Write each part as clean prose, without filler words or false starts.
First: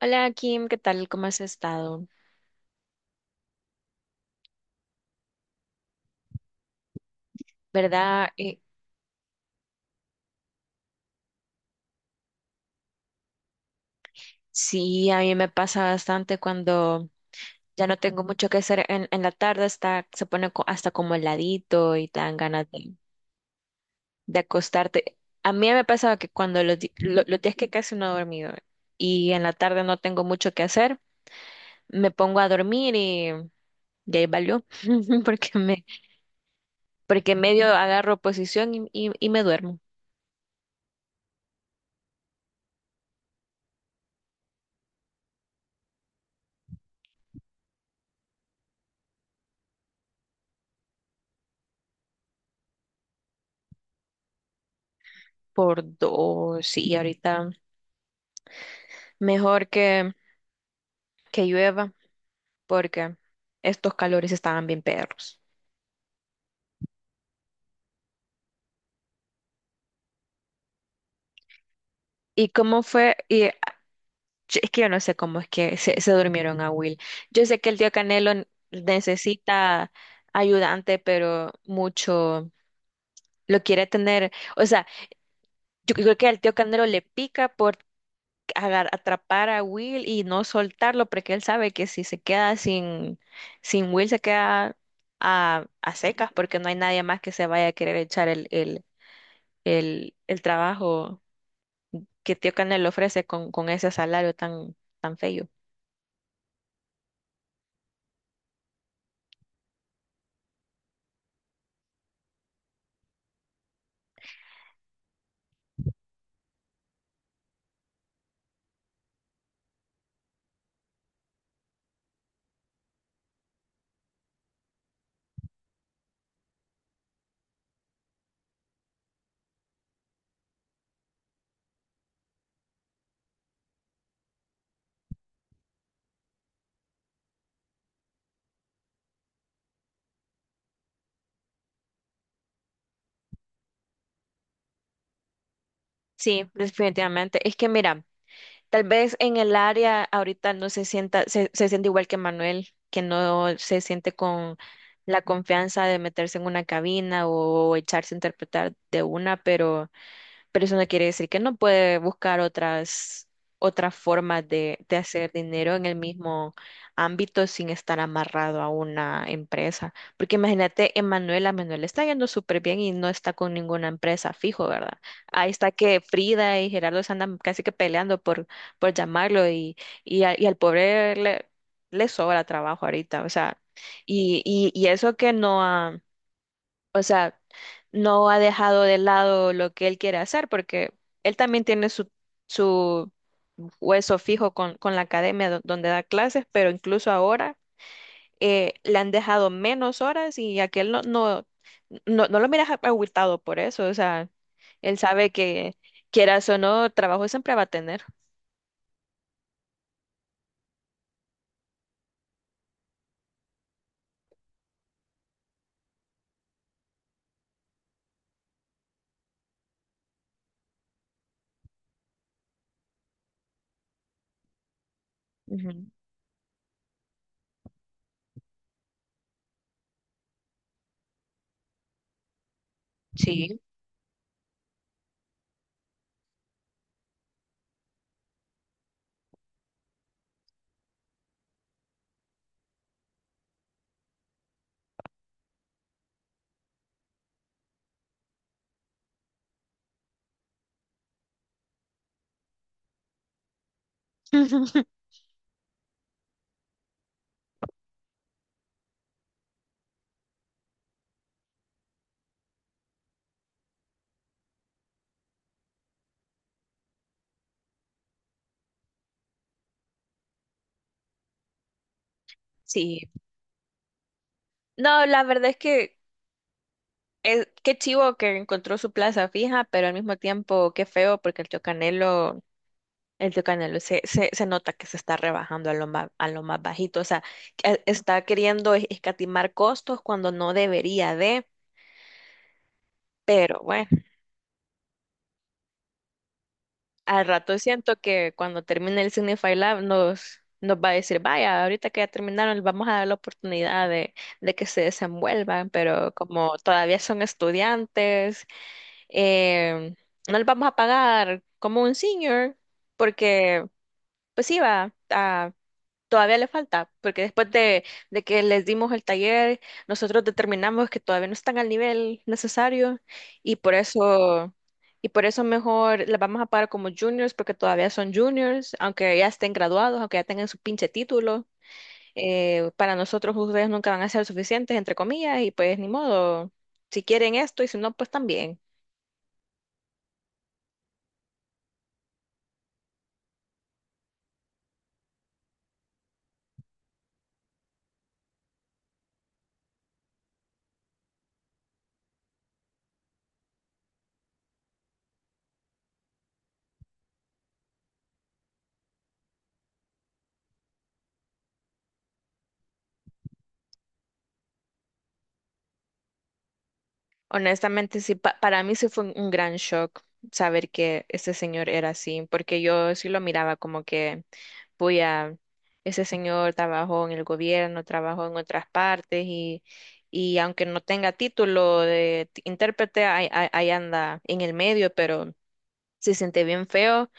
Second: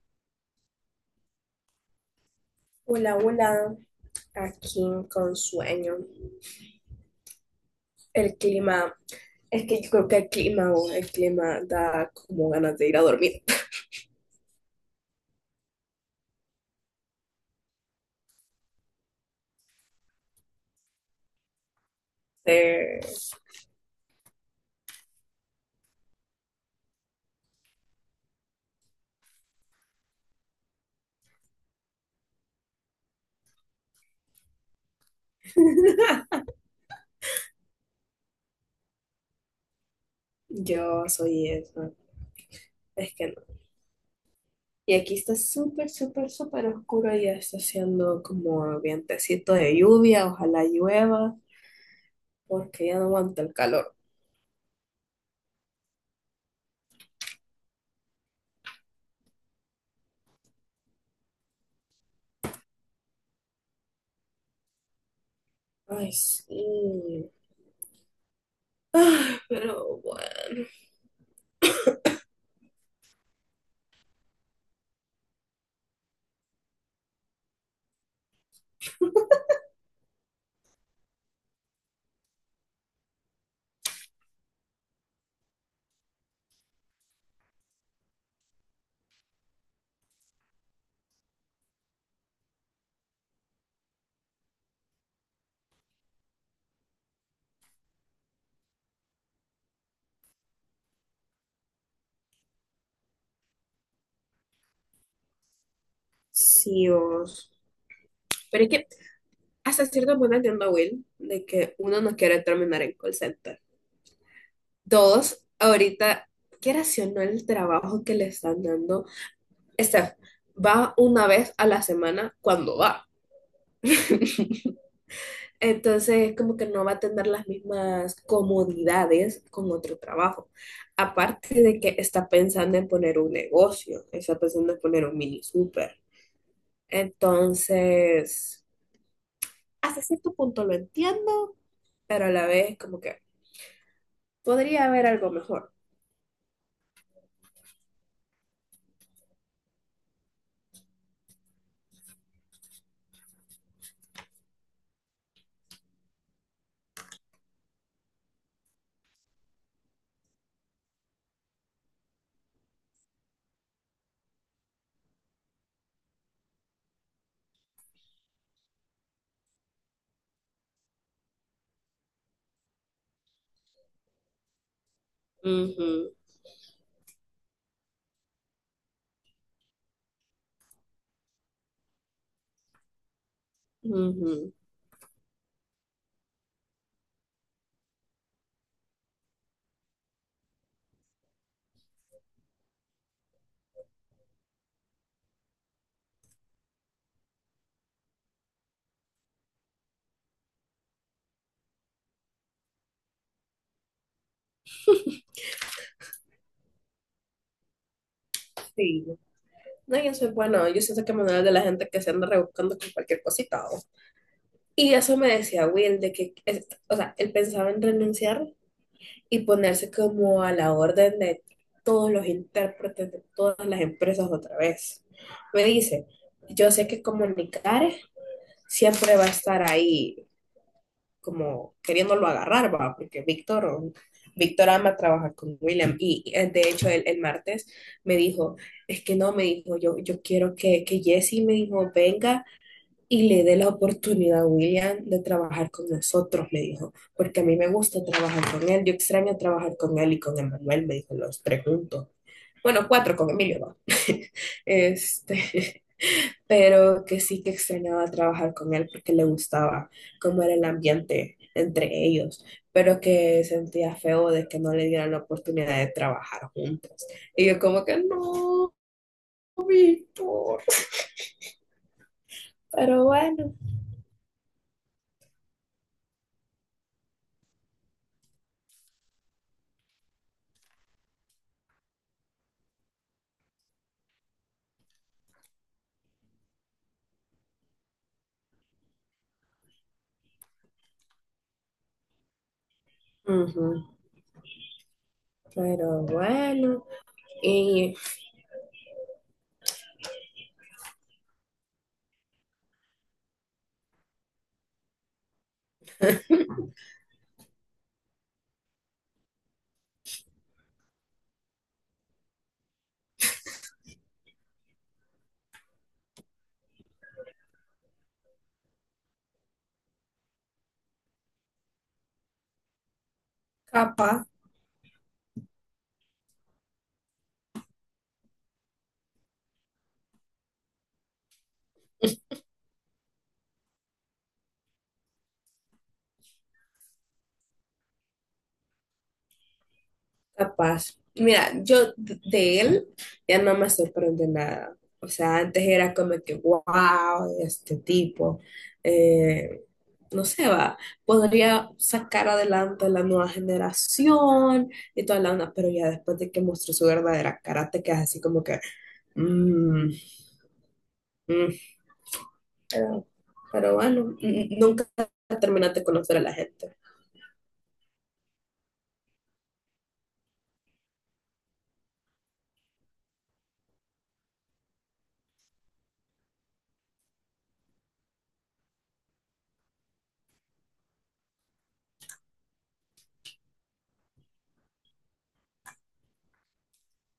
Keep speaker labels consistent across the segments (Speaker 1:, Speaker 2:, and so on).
Speaker 1: Hola Kim, ¿qué tal? ¿Cómo has estado?
Speaker 2: Hola, hola, aquí con sueño.
Speaker 1: ¿Verdad?
Speaker 2: El clima, es que yo creo que el clima, o el clima da como ganas de ir a dormir.
Speaker 1: Sí, a mí me pasa bastante cuando ya no tengo mucho que hacer en la tarde, hasta, se pone hasta como heladito y te dan ganas de,
Speaker 2: Eh,
Speaker 1: de acostarte. A mí me pasaba que cuando los días que casi no he dormido y en la tarde no tengo mucho que hacer, me pongo a dormir y, ya ahí valió, porque me, porque medio agarro posición y me duermo
Speaker 2: yo soy eso, es que no. Y aquí está súper, súper, súper oscuro y ya está haciendo como vientecito de lluvia, ojalá llueva, porque ya no aguanta el calor.
Speaker 1: por dos, y ahorita mejor que, llueva. Porque estos calores estaban bien perros.
Speaker 2: Ay, sí. Ay, pero bueno,
Speaker 1: ¿Y cómo fue? Y es que yo no sé cómo es que se durmieron a Will. Yo sé que el tío Canelo necesita ayudante, pero mucho lo quiere tener. O sea, yo creo que al tío Canelo le pica por atrapar a Will y no soltarlo, porque él sabe que si se queda sin, Will, se queda a secas, porque no hay nadie más que se vaya a querer echar el, trabajo que Tío Canel ofrece con, ese salario tan feo.
Speaker 2: sí, vos. Pero es que hasta cierto punto entiendo a Will de que uno no quiere terminar en call center. Dos ahorita, quieras o no el trabajo que le están dando, Steph va una vez a la semana cuando va. Entonces, como que no va a tener las mismas comodidades con otro trabajo. Aparte de que está pensando en poner un negocio, está pensando en poner un mini súper. Entonces, hasta cierto punto lo entiendo, pero a la vez como que podría haber algo mejor.
Speaker 1: Sí, definitivamente. Es que mira, tal vez en el área ahorita no se sienta, se siente igual que Manuel, que no se siente con la confianza de meterse en una cabina o echarse a interpretar de una, pero eso no quiere decir que no puede buscar otras, formas de hacer dinero en el mismo ámbito sin estar amarrado a una empresa. Porque imagínate, Manuela está yendo súper bien y no está con ninguna empresa fijo, ¿verdad? Ahí está que
Speaker 2: Ujú,
Speaker 1: Frida y Gerardo se andan casi que peleando por, llamarlo y al pobre le sobra trabajo ahorita, o sea, y,
Speaker 2: ujú.
Speaker 1: y, y eso que no ha, o sea, no ha dejado de lado lo que él quiere hacer porque él también tiene su, hueso fijo con la academia donde da clases, pero incluso ahora le han dejado menos horas y aquel no lo miras agüitado por eso, o sea, él sabe que quieras o no, trabajo siempre va a tener.
Speaker 2: Sí. No, yo soy bueno, yo siento que Manuel de la gente que se anda rebuscando con cualquier cosita. ¿O? Y eso me decía Will, de que, o sea, él pensaba en renunciar y ponerse como a la orden de todos los intérpretes de todas las empresas otra vez. Me
Speaker 1: Ujú.
Speaker 2: dice, yo sé que comunicar siempre va a estar ahí como queriéndolo agarrar, va, porque
Speaker 1: Sí.
Speaker 2: Víctor, Víctor ama trabajar con William y de hecho el martes me dijo, es que no, me dijo, yo quiero que Jesse, me dijo, venga y le dé la oportunidad a William de trabajar con nosotros, me dijo, porque a mí me gusta trabajar con él, yo extraño trabajar con él y con Emanuel, me dijo, los tres juntos. Bueno, cuatro con Emilio, va. Este, pero que sí que extrañaba trabajar con él porque le gustaba cómo era el ambiente entre ellos, pero que sentía feo de que no le dieran la oportunidad de trabajar juntos. Y yo como que no, Víctor, pero
Speaker 1: Sí.
Speaker 2: bueno.
Speaker 1: No, la verdad es que qué chivo que encontró su plaza fija, pero al mismo tiempo qué feo porque el tío Canelo, se nota que se está rebajando a lo más bajito, o sea, que está queriendo escatimar costos cuando no debería de, pero
Speaker 2: Ujú,
Speaker 1: bueno,
Speaker 2: pero bueno,
Speaker 1: al rato
Speaker 2: y
Speaker 1: siento que cuando termine el Signify Lab nos, va a decir, vaya, ahorita que ya terminaron, vamos a dar la oportunidad de que se desenvuelvan, pero como todavía son estudiantes eh, no les vamos a pagar como un senior, porque pues sí va, todavía le falta, porque después de que les dimos el taller, nosotros determinamos que todavía no están al nivel necesario y por
Speaker 2: capaz.
Speaker 1: eso, y por eso mejor les vamos a pagar como juniors, porque todavía son juniors, aunque ya estén graduados, aunque ya tengan su pinche título. Para nosotros ustedes nunca van a ser suficientes, entre comillas, y pues ni modo, si quieren esto y si no, pues también.
Speaker 2: Capaz. Mira, yo de él ya no me sorprende nada. O sea, antes era como que, wow, este tipo, eh, no sé, va, podría sacar adelante la nueva generación y toda la onda, pero ya después de que mostró su verdadera cara, te quedas así como que, mm, mm, pero, pero bueno, nunca terminaste de conocer a la gente.
Speaker 1: Honestamente, sí, para mí sí fue un gran shock saber que ese señor era así, porque yo sí lo miraba como que, voy a, ese señor trabajó en el gobierno, trabajó en otras partes y aunque no tenga título de intérprete, ahí anda en el medio, pero se siente bien feo,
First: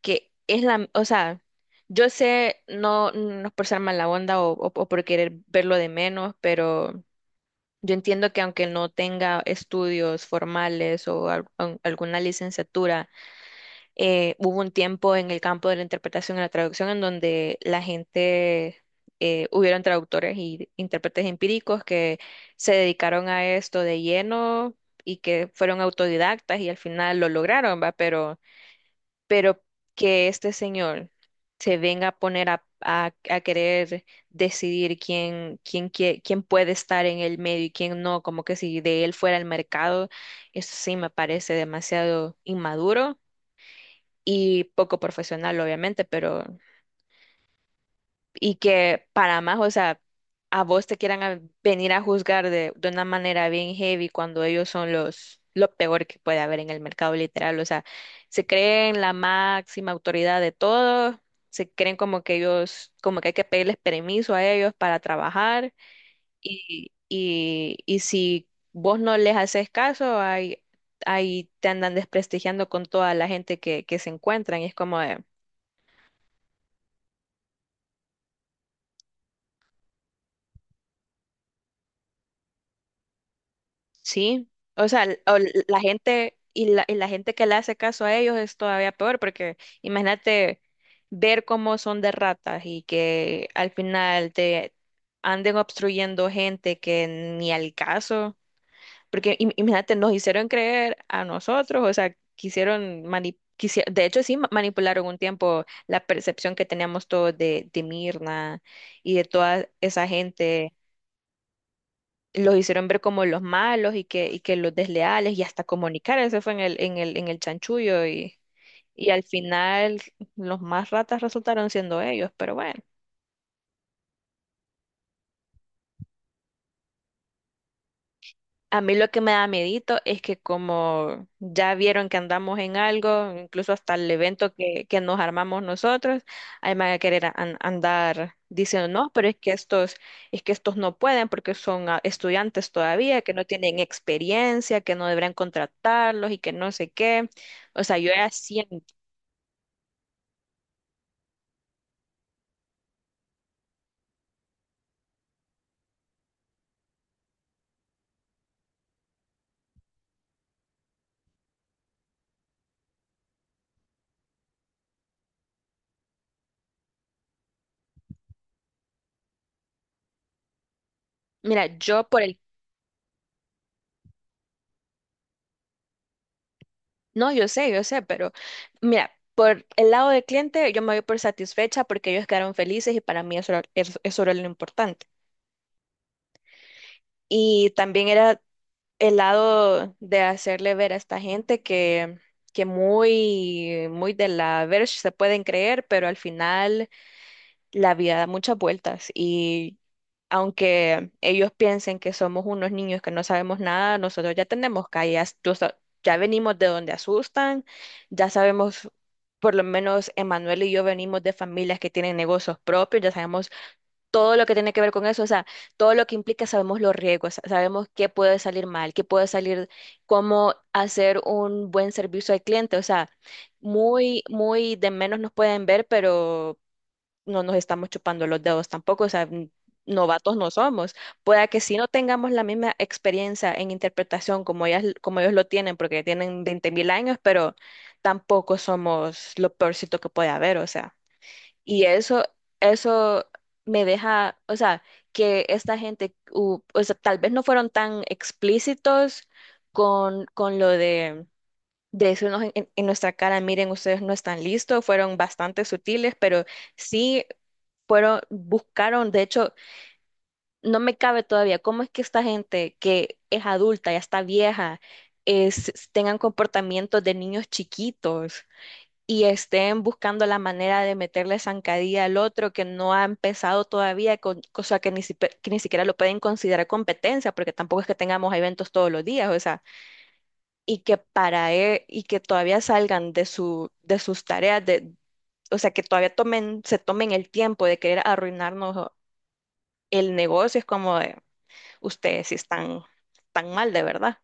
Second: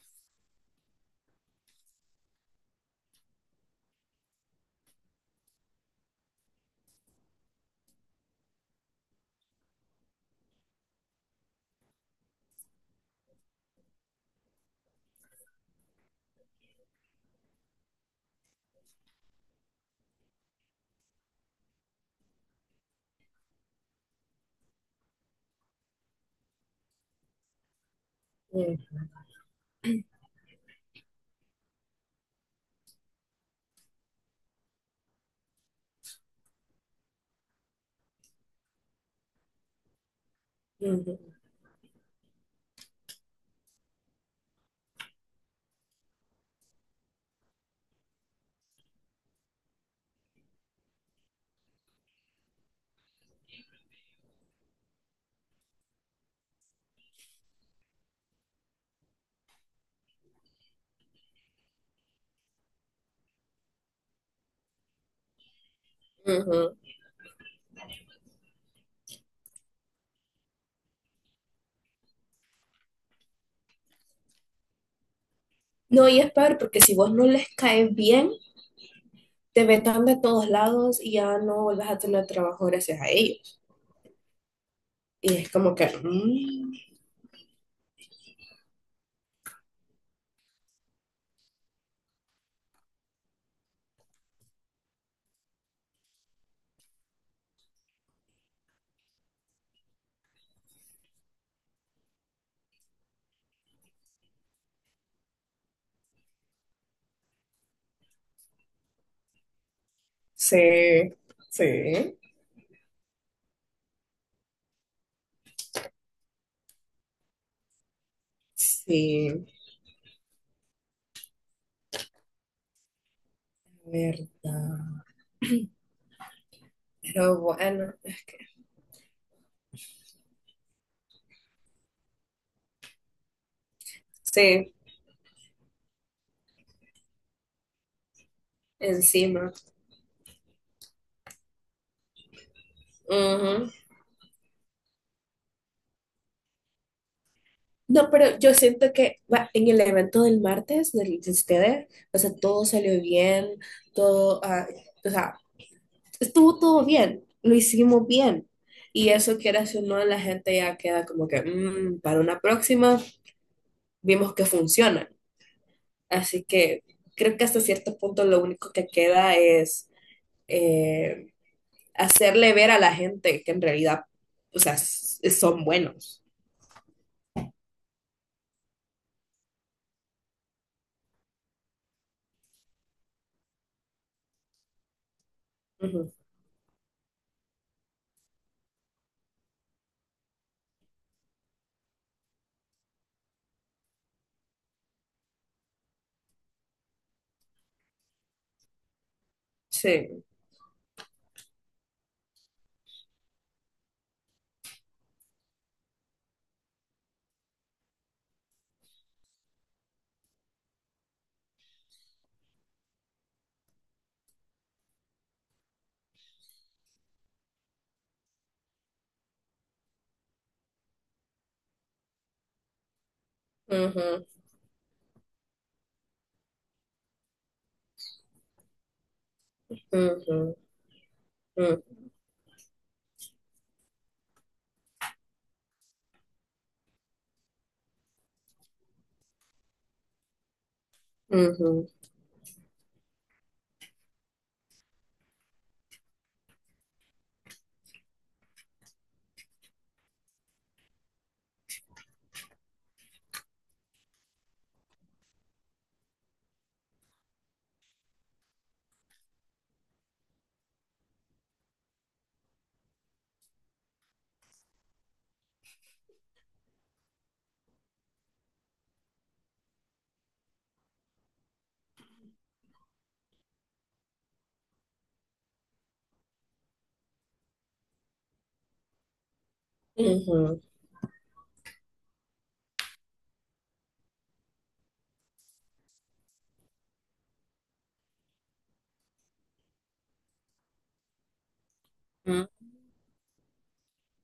Speaker 1: que es la, o sea, yo sé, no, no es por ser mala onda o, o por querer verlo de menos, pero... Yo entiendo que aunque no tenga estudios formales o alguna licenciatura. Hubo un tiempo en el campo de la interpretación y la traducción en donde la gente, hubieron traductores y intérpretes empíricos que se dedicaron a esto de lleno y que fueron autodidactas y al final lo lograron, ¿va? Pero
Speaker 2: Mm,
Speaker 1: pero que este señor se venga a poner a, a querer decidir quién puede estar en el medio y quién no, como que si de él fuera el mercado, eso sí me
Speaker 2: ujú,
Speaker 1: parece demasiado inmaduro y poco profesional, obviamente, pero y que para más, o sea, a vos te quieran venir a juzgar de, una manera bien heavy cuando ellos son los lo peor que puede haber en el mercado literal, o sea, se creen la máxima autoridad de todo, se creen como que ellos, como que hay que pedirles permiso a ellos para trabajar
Speaker 2: ujú.
Speaker 1: y si vos no les haces caso, ahí te andan desprestigiando con toda la gente que, se encuentran y es como de,
Speaker 2: No, y es peor porque si vos no les caes bien, te vetan de todos lados y ya no vuelvas a tener trabajo gracias a ellos.
Speaker 1: sí, o sea,
Speaker 2: Y es como
Speaker 1: la
Speaker 2: que,
Speaker 1: gente y la, y
Speaker 2: mm,
Speaker 1: la gente que le hace caso a ellos es todavía peor, porque imagínate ver cómo son de ratas y que al final te anden obstruyendo gente que ni al caso, porque imagínate, nos hicieron creer a nosotros, o sea, de hecho sí manipularon un tiempo la percepción que teníamos todos de Mirna y de toda esa
Speaker 2: sí,
Speaker 1: gente
Speaker 2: sí,
Speaker 1: los hicieron ver como los malos y que los desleales y hasta comunicar, eso fue en el, en el chanchullo y al
Speaker 2: sí,
Speaker 1: final los más ratas resultaron siendo ellos, pero bueno.
Speaker 2: verdad. Pero bueno, es que
Speaker 1: A mí lo que me da medito es que como ya vieron que andamos en algo, incluso hasta el evento
Speaker 2: sí,
Speaker 1: que, nos armamos nosotros, ahí me van a querer andar diciendo, no, pero
Speaker 2: encima.
Speaker 1: es que estos no pueden porque son estudiantes todavía, que no
Speaker 2: Ujú.
Speaker 1: tienen experiencia, que no deberían contratarlos y que no sé qué. O sea, yo
Speaker 2: No,
Speaker 1: ya
Speaker 2: pero yo
Speaker 1: siento,
Speaker 2: siento que va, en el evento del martes, del, de ustedes, o sea, todo salió bien, todo, ah, o sea, estuvo todo bien, lo hicimos bien. Y eso que era si no, la gente ya queda como que, "Mm, para una próxima, vimos que funcionan. Así que creo que hasta cierto punto lo único que queda es eh,
Speaker 1: mira,
Speaker 2: hacerle ver a la gente que en realidad, o sea, son buenos.
Speaker 1: no, yo sé, pero mira. Por el lado del cliente, yo me voy por satisfecha porque ellos quedaron felices y para mí eso era lo importante.
Speaker 2: Ujú.
Speaker 1: Y también era el lado de hacerle ver a esta gente que, muy, muy de la verge se pueden creer, pero al final la vida da muchas vueltas. Y
Speaker 2: Sí.
Speaker 1: aunque ellos piensen que somos unos niños que no sabemos nada, nosotros ya tenemos calles, ya venimos de donde asustan, ya sabemos, por lo menos Emanuel y yo venimos de familias que tienen negocios propios, ya sabemos todo lo que tiene que ver con eso, o sea, todo lo que implica, sabemos los riesgos, sabemos qué puede salir mal, cómo hacer un buen servicio al cliente, o sea, muy,
Speaker 2: Ujú,
Speaker 1: muy de menos nos pueden ver, pero no nos estamos chupando los dedos tampoco, o sea,
Speaker 2: ujú,
Speaker 1: novatos no somos. Pueda que si no
Speaker 2: ujú,
Speaker 1: tengamos la misma experiencia en interpretación como ellas, como ellos lo tienen, porque tienen 20.000 años, pero tampoco somos lo peorcito que puede haber, o sea. Y
Speaker 2: ujú,
Speaker 1: eso me deja, o sea, que esta gente, o sea, tal vez no fueron tan explícitos con, lo de, decirnos en, en nuestra cara, miren, ustedes no están listos, fueron bastante sutiles, pero sí fueron, buscaron, de hecho, no me cabe todavía cómo es que esta gente que es adulta, ya está vieja, tengan comportamientos de niños chiquitos y estén buscando la manera de meterle zancadilla al otro que no ha empezado todavía, cosa que ni, que ni siquiera lo pueden considerar competencia, porque tampoco es que tengamos eventos todos los días, o sea,
Speaker 2: ujú,
Speaker 1: y que para y que todavía salgan de sus tareas, de, o sea, que todavía se tomen el tiempo de querer arruinarnos el negocio, es como de, ustedes sí
Speaker 2: ujú.
Speaker 1: están tan mal de verdad.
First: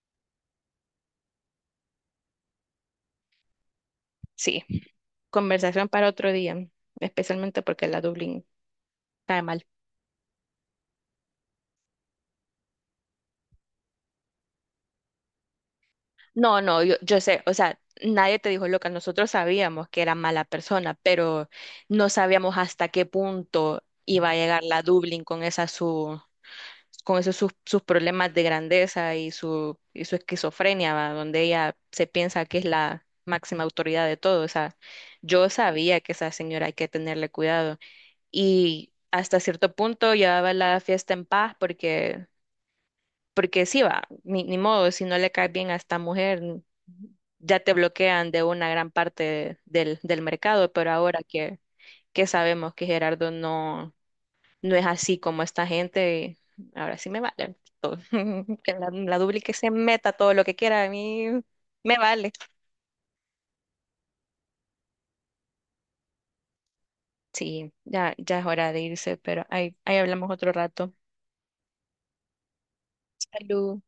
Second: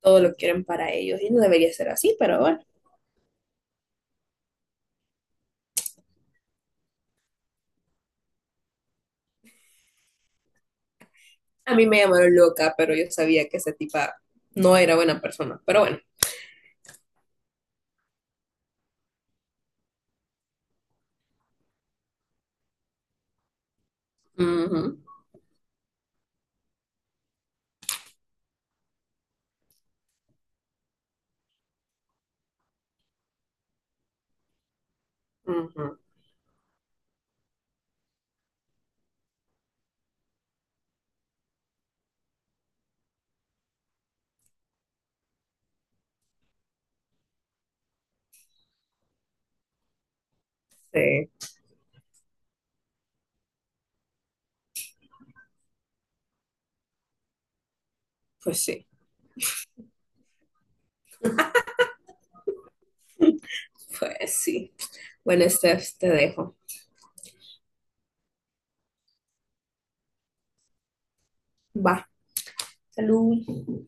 Speaker 2: Todo lo quieren para ellos y no debería ser así, pero bueno.
Speaker 1: Sí, conversación para otro día, especialmente porque la Dublín cae mal.
Speaker 2: A mí me llamaron loca, pero yo sabía que esa tipa no era buena persona, pero bueno.
Speaker 1: No, no, yo, sé, o sea, nadie te dijo loca, nosotros sabíamos que era mala persona, pero no sabíamos hasta qué punto iba a llegar la
Speaker 2: Ujú,
Speaker 1: Dublín con esos sus problemas de grandeza y su esquizofrenia, ¿va? Donde ella se piensa que es la máxima autoridad de todo, o sea, yo
Speaker 2: ujú,
Speaker 1: sabía que esa señora hay que tenerle cuidado y hasta cierto punto llevaba la fiesta en paz porque sí va, ni modo, si no le cae bien a esta mujer, ya te bloquean de una gran parte del, mercado, pero ahora
Speaker 2: sí,
Speaker 1: que, sabemos que Gerardo no es así como esta gente, ahora sí me vale todo.
Speaker 2: pues
Speaker 1: Que
Speaker 2: sí,
Speaker 1: la Dubli que se meta todo lo que quiera, a mí me vale.
Speaker 2: pues sí. Bueno, Steph, te dejo.
Speaker 1: Sí, ya, ya es hora de irse, pero ahí hablamos otro rato.
Speaker 2: Va. Salud.
Speaker 1: Salud.